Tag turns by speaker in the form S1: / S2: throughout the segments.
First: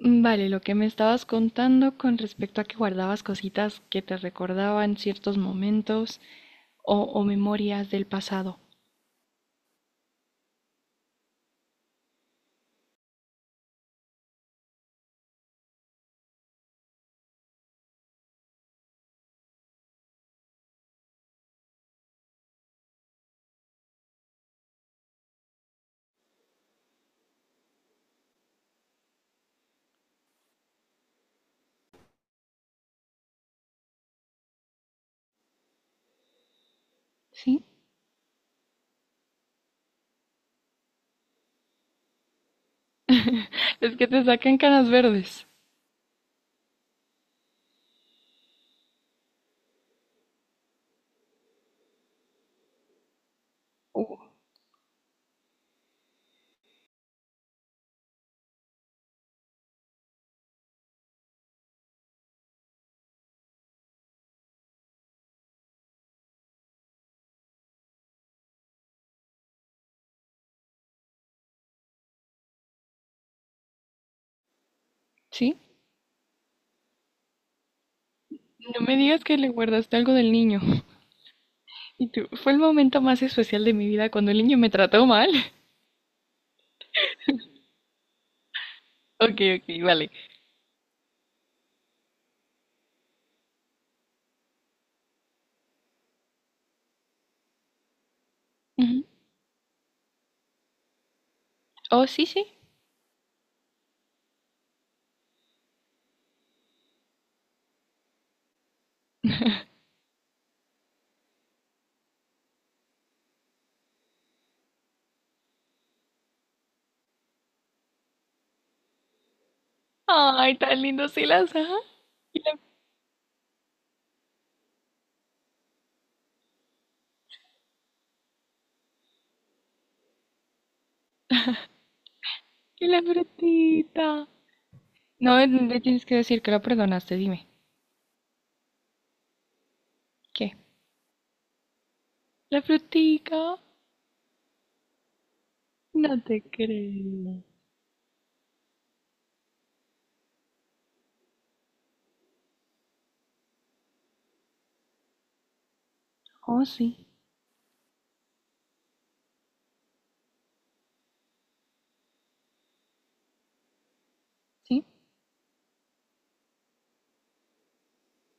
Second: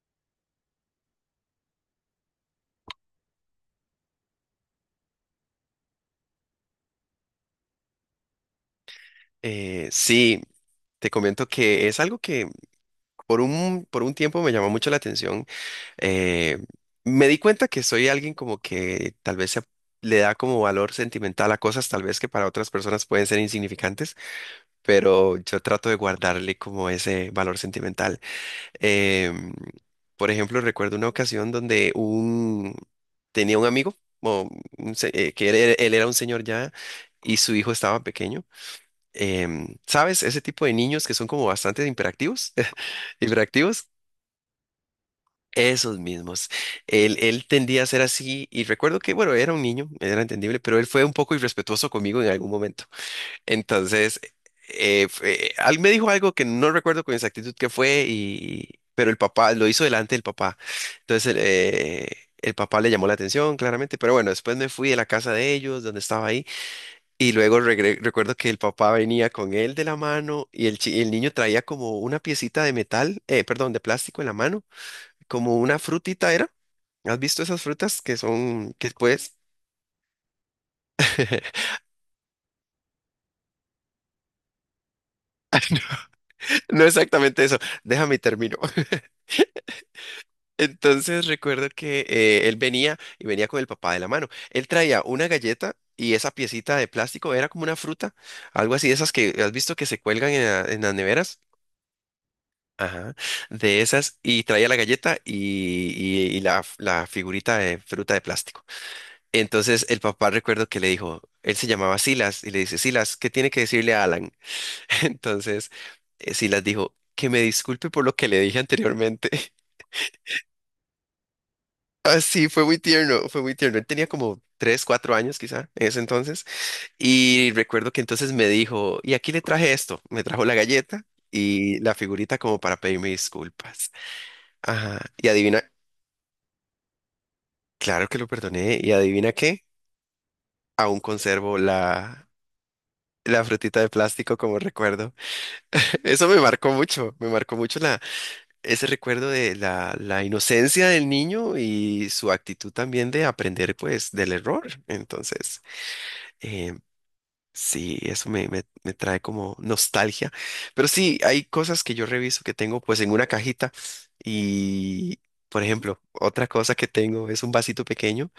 S1: Vale, lo que me estabas contando con respecto a que guardabas cositas que te recordaban ciertos momentos o memorias del pasado.
S2: Sí, te comento que es algo que por un tiempo me llamó mucho la atención. Eh, Me di cuenta que soy alguien como que tal vez le da como valor sentimental a cosas tal vez que para otras personas pueden ser insignificantes, pero yo trato de guardarle como ese valor sentimental. Em, por ejemplo, recuerdo una ocasión donde tenía un amigo, o un que él era un señor ya, y su
S1: ¿Sí?
S2: hijo estaba pequeño ¿sabes? Ese tipo de niños que son como bastante hiperactivos, hiperactivos,
S1: Es que te sacan canas verdes.
S2: esos mismos. Él tendía a ser así y recuerdo que, bueno, era un niño, era entendible, pero él fue un poco irrespetuoso conmigo en algún momento.
S1: Uh,
S2: Entonces, me dijo algo que no recuerdo con exactitud qué fue, y, pero el papá lo hizo delante del papá. Entonces, el papá le llamó la atención, claramente, pero bueno, después me fui de la casa de ellos, donde estaba ahí. Y luego recuerdo que el papá venía con él de la mano y el niño traía como una piecita de metal, perdón, de plástico en la mano, como
S1: ¿Sí?
S2: una frutita era. ¿Has visto esas frutas que son,
S1: No
S2: que
S1: me digas
S2: pues,
S1: que le guardaste algo del niño. Y tú, fue el momento más especial de mi vida cuando el niño me trató mal.
S2: no exactamente eso, déjame y termino.
S1: Ok, ok, vale.
S2: Entonces recuerdo que él venía y venía con el papá de la mano. Él traía una galleta y esa piecita de plástico era como una fruta, algo así de
S1: Ujú.
S2: esas que has visto que se cuelgan en en las neveras.
S1: Oh, sí, sí.
S2: Ajá, de esas y traía la galleta y la figurita de fruta de plástico. Entonces el papá recuerdo que le dijo, él se llamaba Silas y le dice, Silas, ¿qué tiene que decirle a Alan? Entonces Silas dijo, que me disculpe por lo que le dije anteriormente.
S1: Ay, tan lindo, sí las, ajá.
S2: Ah,
S1: Y
S2: sí,
S1: la,
S2: fue muy tierno, fue muy tierno. Él tenía como tres, cuatro años quizá en ese entonces. Y recuerdo que entonces me dijo, y aquí le traje esto, me trajo la galleta y la figurita como para
S1: y la
S2: pedirme disculpas.
S1: frutita.
S2: Ajá, y
S1: No,
S2: adivina.
S1: me tienes que decir que lo perdonaste, dime.
S2: Claro que lo perdoné y adivina qué,
S1: ¿Qué?
S2: aún conservo
S1: La frutica.
S2: la frutita de plástico como recuerdo.
S1: No
S2: Eso
S1: te
S2: me
S1: creo.
S2: marcó mucho ese recuerdo de la inocencia del niño y su actitud también de aprender pues del error. Entonces,
S1: Oh,
S2: eh,
S1: sí,
S2: sí, eso me trae como nostalgia. Pero sí, hay cosas que yo reviso que tengo pues en una cajita
S1: sí.
S2: y, por ejemplo, otra cosa que tengo es un vasito pequeño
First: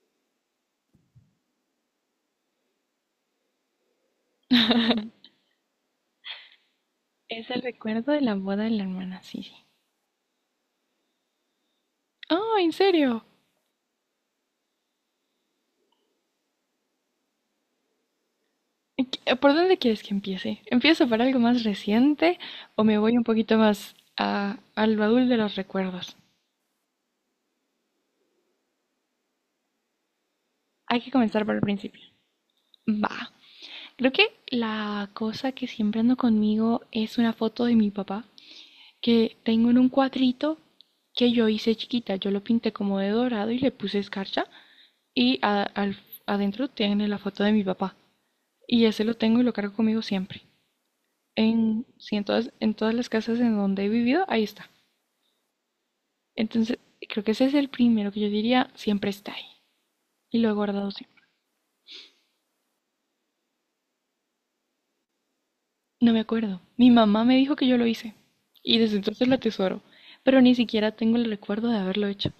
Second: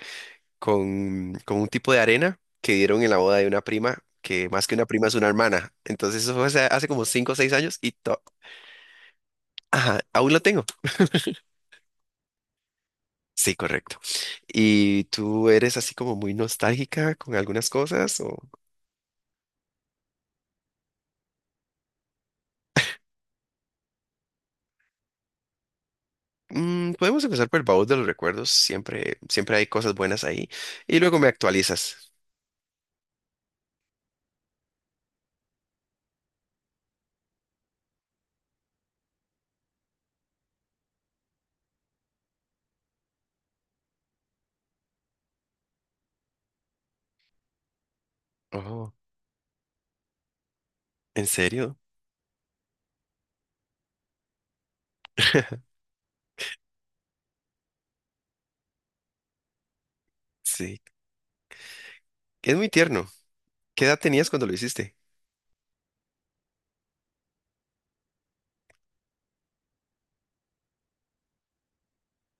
S2: con un tipo de arena que dieron en la boda de una prima, que más que una prima es una hermana. Entonces eso fue hace como 5 o
S1: Es
S2: seis
S1: el
S2: años y
S1: recuerdo de la boda de la hermana, sí, sí.
S2: ajá, aún lo tengo.
S1: Oh, ¿en serio?
S2: Sí, correcto. ¿Y tú eres así como muy nostálgica con algunas cosas? O...
S1: ¿Y qué- ¿Por dónde quieres que empiece? ¿Empiezo por algo más reciente o me voy un poquito más al baúl de los recuerdos?
S2: Mm, podemos empezar por el baúl de los recuerdos. Siempre, siempre hay cosas buenas ahí. Y
S1: Hay que
S2: luego me
S1: comenzar por el principio.
S2: actualizas.
S1: Va. Creo que la cosa que siempre ando conmigo es una foto de mi papá que tengo en un cuadrito que yo hice chiquita. Yo lo pinté como de dorado y le puse escarcha y adentro tiene la foto de mi papá. Y
S2: Oh,
S1: ese lo tengo y lo cargo conmigo siempre.
S2: ¿en serio?
S1: Sí, en todas las casas en donde he vivido, ahí está. Entonces, creo que ese es el primero que yo diría, siempre está ahí. Y lo he
S2: Sí.
S1: guardado siempre.
S2: Es muy tierno. ¿Qué edad tenías cuando lo hiciste?
S1: No me acuerdo. Mi mamá me dijo que yo lo hice. Y desde entonces lo atesoro. Pero ni siquiera tengo el recuerdo de haberlo hecho.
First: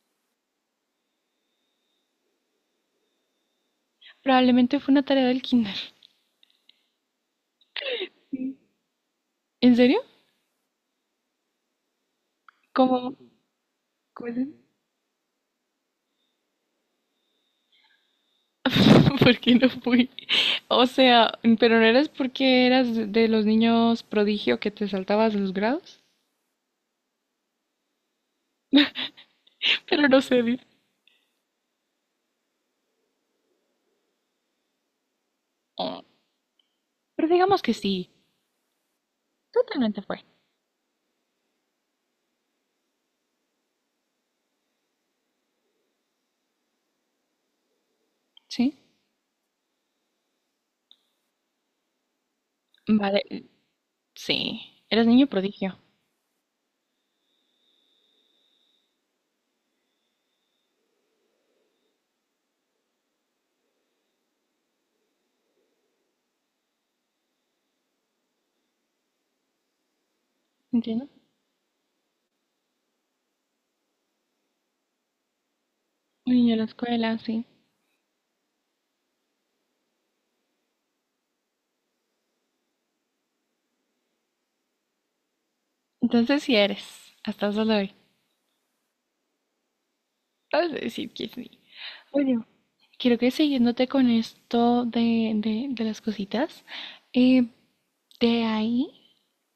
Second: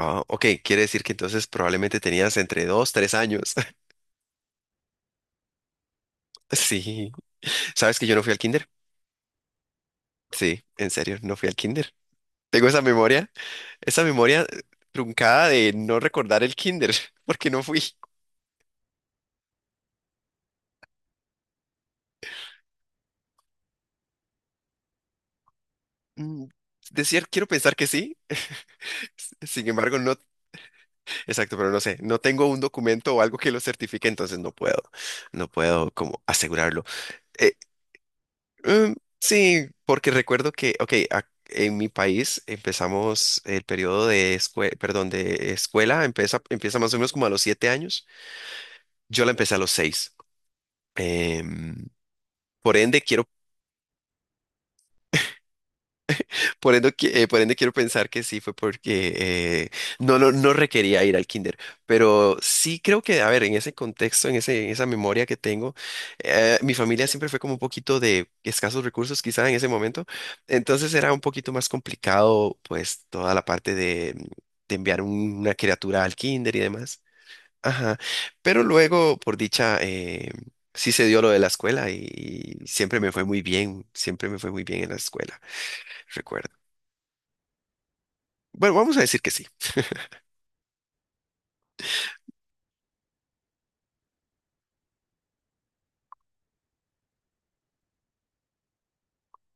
S2: Ah, ok, quiere decir que entonces probablemente tenías entre dos, tres años.
S1: Probablemente fue una tarea del kinder.
S2: Sí. ¿Sabes que yo no fui al kinder?
S1: ¿En serio?
S2: Sí, en serio, no fui al kinder. Tengo
S1: ¿Cómo?
S2: esa
S1: ¿Cómo es?
S2: memoria truncada de no recordar el kinder, porque no fui.
S1: Porque no fui. O sea, pero no eras porque eras de los niños prodigio que te saltabas los grados.
S2: Mm, decir, quiero pensar que sí, sin embargo,
S1: Pero
S2: no,
S1: no sé.
S2: exacto, pero no sé, no tengo un documento o algo que lo certifique, entonces no puedo, no puedo
S1: Oh,
S2: como asegurarlo.
S1: pero
S2: Eh,
S1: digamos que sí.
S2: mm, sí,
S1: Totalmente
S2: porque
S1: fue.
S2: recuerdo que, ok, en mi país empezamos el periodo de escuela, perdón, de escuela, empieza, empieza más o menos como a los siete años,
S1: ¿Sí?
S2: yo la empecé a los seis. Em, por ende, quiero,
S1: Vale, sí. Eras niño prodigio.
S2: por ende, por ende quiero pensar que sí fue porque no requería ir al kinder, pero sí creo que, a ver, en ese contexto, en ese, en esa memoria que tengo, mi familia siempre fue como un poquito de escasos recursos quizá en ese momento, entonces
S1: ¿Entiendo?
S2: era un poquito más complicado pues toda la parte de enviar una criatura al
S1: Un niño
S2: kinder
S1: de
S2: y
S1: la
S2: demás.
S1: escuela, sí.
S2: Ajá, pero luego, por dicha, sí se dio lo de la escuela y siempre me fue muy bien, siempre me fue muy bien en la escuela,
S1: Entonces
S2: recuerdo.
S1: sí eres. Hasta el sol de hoy.
S2: Bueno, vamos a decir que sí.
S1: Vas a decir que sí. Bueno, quiero que siguiéndote con esto de las cositas. eh, de ahí.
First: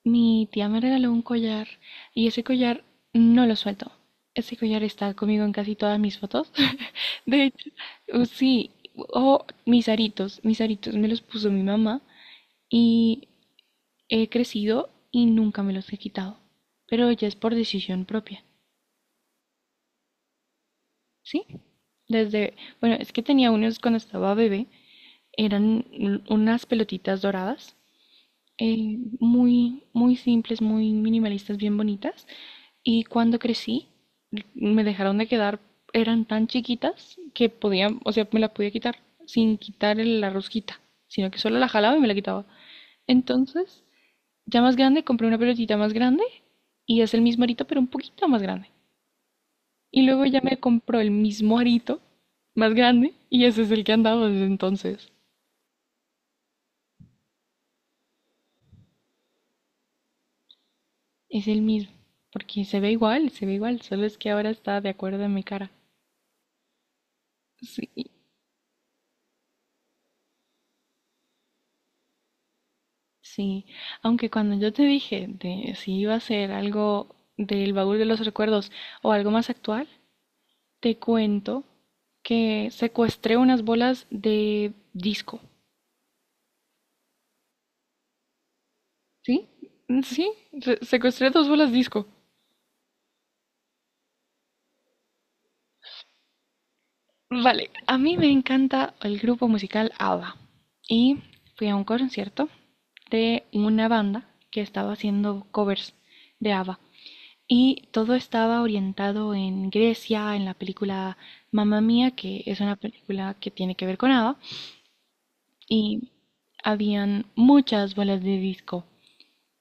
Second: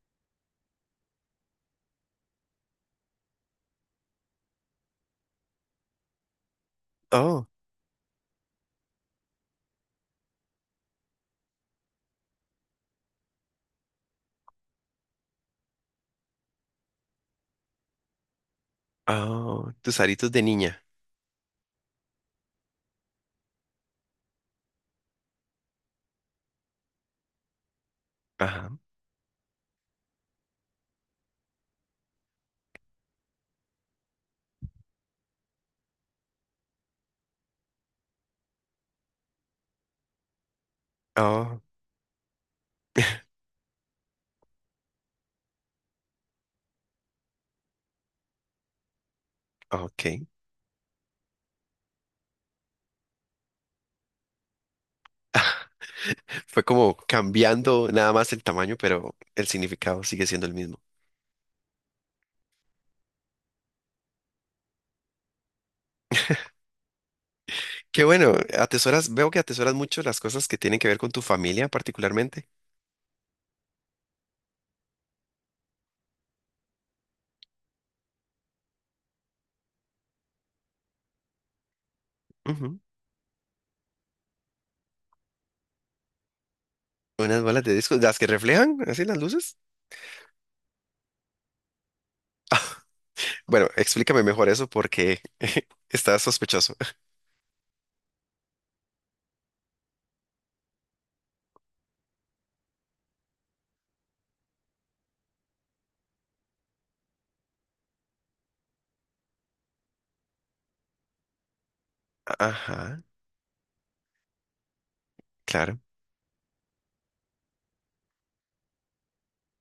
S1: Mi tía me regaló un collar y ese collar no lo suelto. Ese collar está conmigo en casi todas mis fotos. De
S2: Oh,
S1: hecho, sí, o mis aritos me los puso mi mamá y he crecido y nunca me los he quitado. Pero ya es por decisión propia,
S2: oh, tus aritos de niña.
S1: ¿sí? Desde, bueno, es que tenía unos cuando estaba bebé, eran unas pelotitas doradas,
S2: Ajá,
S1: muy, muy simples, muy minimalistas, bien bonitas. Y cuando crecí, me dejaron de quedar, eran tan chiquitas que podía, o sea, me la podía quitar sin quitar la rosquita, sino que solo
S2: oh,
S1: la jalaba y me la quitaba. Entonces, ya más grande, compré una pelotita más grande y es el mismo arito, pero un poquito más grande.
S2: ok.
S1: Y luego ya me compró el mismo arito más grande y ese es el que han dado desde entonces.
S2: Fue como cambiando nada más el tamaño, pero el significado sigue siendo el mismo.
S1: Es el mismo, porque se ve igual, solo es que ahora está de acuerdo a mi cara. Sí,
S2: Qué bueno, atesoras, veo que atesoras mucho las cosas que tienen que ver con tu familia particularmente.
S1: sí. Aunque cuando yo te dije de si iba a ser algo del baúl de los recuerdos o algo más actual, te cuento que
S2: Ujú.
S1: secuestré unas bolas de disco.
S2: Unas bolas de disco, las que reflejan, así las
S1: ¿Sí?
S2: luces.
S1: Sí, secuestré dos bolas disco.
S2: Bueno, explícame mejor eso porque está sospechoso.
S1: Vale, a mí me encanta el grupo musical ABBA y fui a un concierto de una banda que estaba haciendo covers de ABBA. Y todo estaba orientado en Grecia, en la película Mamma Mía, que es una
S2: Ajá,
S1: película que tiene que ver con ABBA,
S2: claro.
S1: y habían muchas bolas de disco.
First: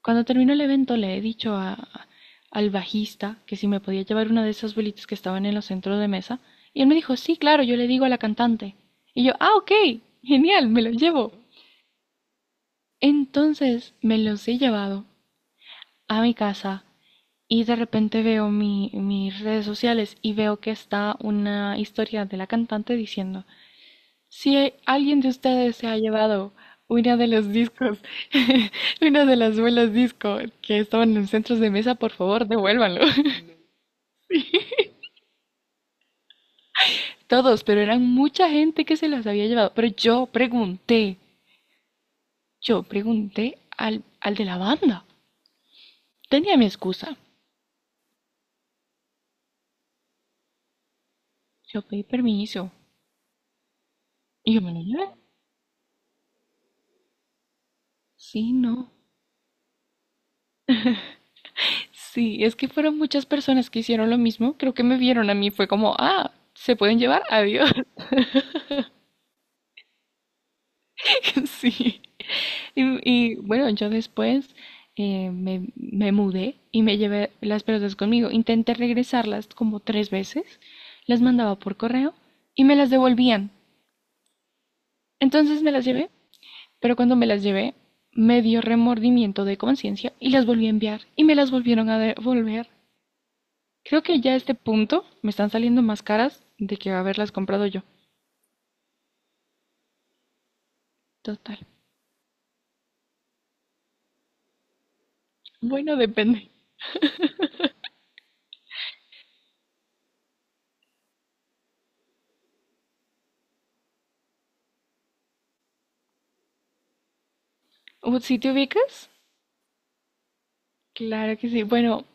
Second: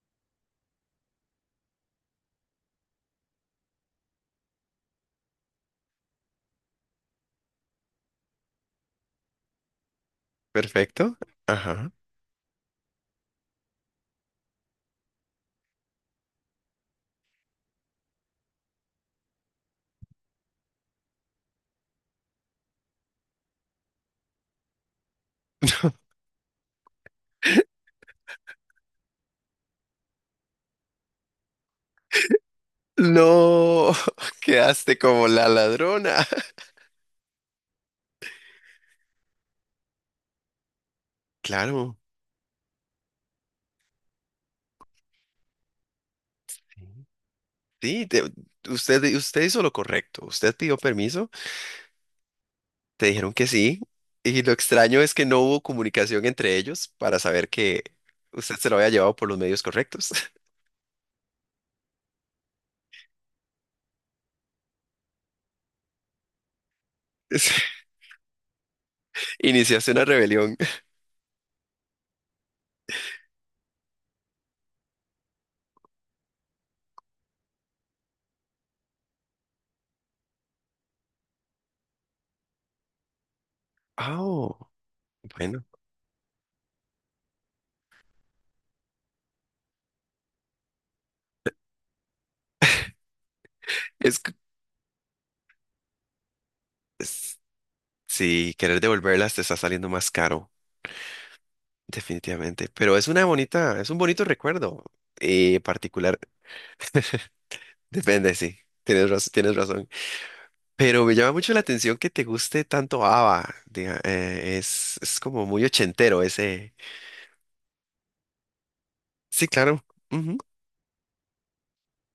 S1: Cuando terminó el evento le he dicho al bajista que si me podía llevar una de esas bolitas que estaban en los centros de mesa, y él me dijo, sí, claro, yo le digo a la cantante. Y yo, ah, ok, genial, me lo
S2: Perfecto.
S1: llevo.
S2: Ajá.
S1: Entonces me los he llevado a mi casa. Y de repente veo mis redes sociales y veo que está una historia de la cantante diciendo, si alguien de ustedes se ha llevado una de los discos, una de las bolas disco que estaban en centros de mesa, por favor, devuélvanlo.
S2: No, quedaste como la ladrona.
S1: Todos, pero eran mucha gente que se las había llevado. Pero yo pregunté,
S2: Claro.
S1: yo pregunté al, al de la banda. Tenía mi
S2: Sí,
S1: excusa.
S2: sí, usted hizo lo correcto. Usted pidió permiso,
S1: Yo pedí permiso.
S2: te dijeron que sí. Y lo
S1: ¿Y yo me lo
S2: extraño es
S1: llevé?
S2: que no hubo comunicación entre ellos para saber que
S1: Sí,
S2: usted se lo había
S1: no.
S2: llevado por los medios correctos.
S1: Sí, es que fueron muchas personas que hicieron lo mismo. Creo que me vieron a mí, fue como, ah, se pueden llevar, adiós.
S2: Iniciaste una rebelión.
S1: Sí. Y, y, bueno, yo después, me mudé y me llevé las pelotas conmigo. Intenté regresarlas como tres veces, las mandaba por correo y me las devolvían.
S2: Ah,
S1: Entonces
S2: bueno.
S1: me las llevé, pero cuando me las llevé, me dio remordimiento de conciencia y las volví a enviar y me las volvieron a devolver. Creo que ya a este punto me están saliendo más caras de que haberlas
S2: Es,
S1: comprado yo.
S2: sí, querer devolverlas te está saliendo más caro,
S1: Total.
S2: definitivamente. Pero es una bonita, es un bonito recuerdo
S1: Bueno,
S2: particular.
S1: depende.
S2: Depende, sí. Tienes razón, tienes razón. Pero me llama mucho la atención que te guste tanto ABBA. Es como muy ochentero ese.
S1: ¿O ¿Sí te ubicas?
S2: Sí, claro. Ujú.
S1: Claro que sí. Bueno,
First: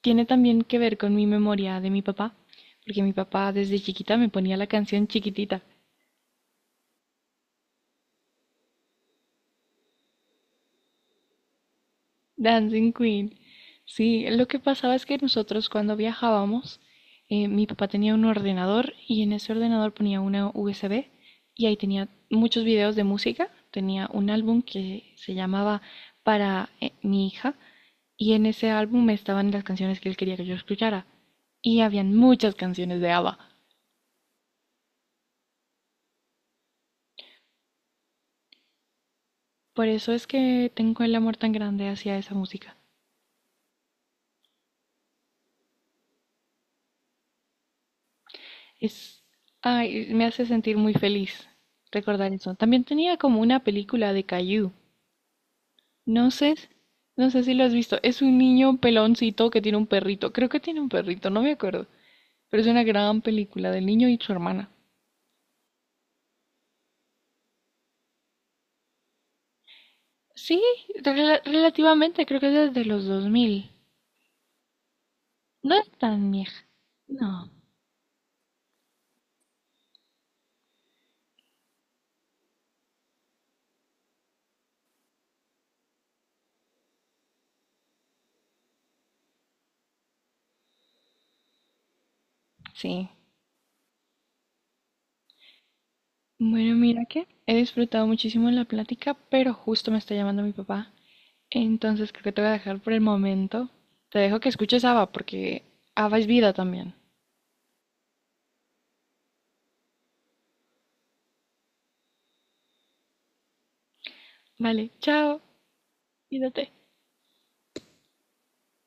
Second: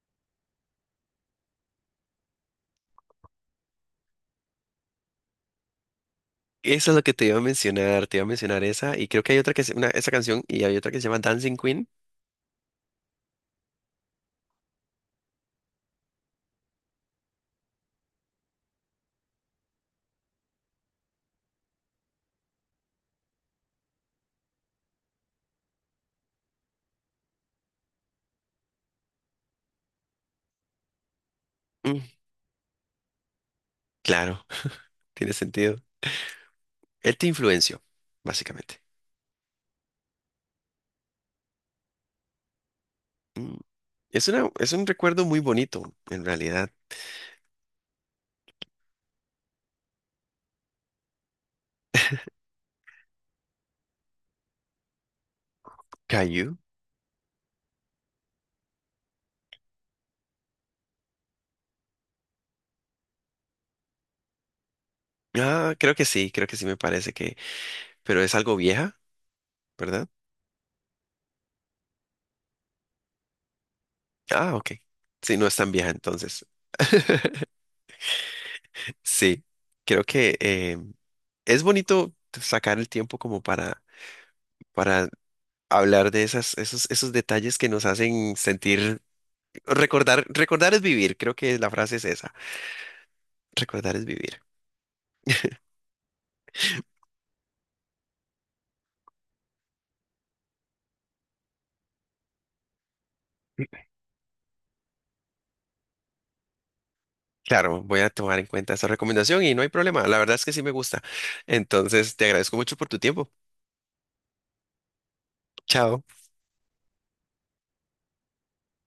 S1: tiene también que ver con mi memoria de mi papá, porque mi papá desde chiquita me ponía la canción chiquitita,
S2: Eso es lo que te iba a mencionar. Te iba a mencionar esa. Y creo que hay otra que es una, esa canción y hay otra que se llama Dancing Queen.
S1: Dancing Queen. Sí, lo que pasaba es que nosotros cuando viajábamos, mi papá tenía un ordenador y en ese ordenador ponía una USB y ahí tenía muchos videos de música. Tenía un álbum que se llamaba Para, mi hija. Y en ese álbum estaban las canciones que él quería que yo escuchara. Y
S2: Mm,
S1: habían muchas canciones de ABBA.
S2: claro, tiene sentido. Él te influenció, básicamente.
S1: Por eso es que tengo el amor tan grande hacia esa música.
S2: Mm, es una, es un recuerdo muy bonito, en realidad.
S1: Es, ay, me hace sentir muy feliz recordar eso. También tenía como una película de Caillou. No sé,
S2: ¿Caillou?
S1: no sé si lo has visto. Es un niño peloncito que tiene un perrito. Creo que tiene un perrito, no me acuerdo. Pero es una gran película del niño y su hermana.
S2: Ah, creo que sí me parece que... Pero es algo vieja, ¿verdad?
S1: Sí, relativamente, creo que es desde los 2000.
S2: Ah, ok. Sí, no es tan
S1: No
S2: vieja
S1: es tan
S2: entonces.
S1: vieja. No.
S2: Sí, creo que es bonito sacar el tiempo como para hablar de esas, esos, esos detalles que nos hacen sentir, recordar, recordar es vivir, creo que la frase es esa,
S1: Sí.
S2: recordar es vivir.
S1: Bueno, mira que he disfrutado muchísimo la plática, pero justo me está llamando mi papá. Entonces creo que te voy a dejar por el momento. Te dejo que escuches ABBA porque ABBA es vida también.
S2: Claro, voy a tomar en cuenta esa recomendación y no hay problema, la verdad es que sí me gusta. Entonces, te agradezco mucho por tu tiempo.
S1: Vale, chao.
S2: Chao.
S1: Cuídate.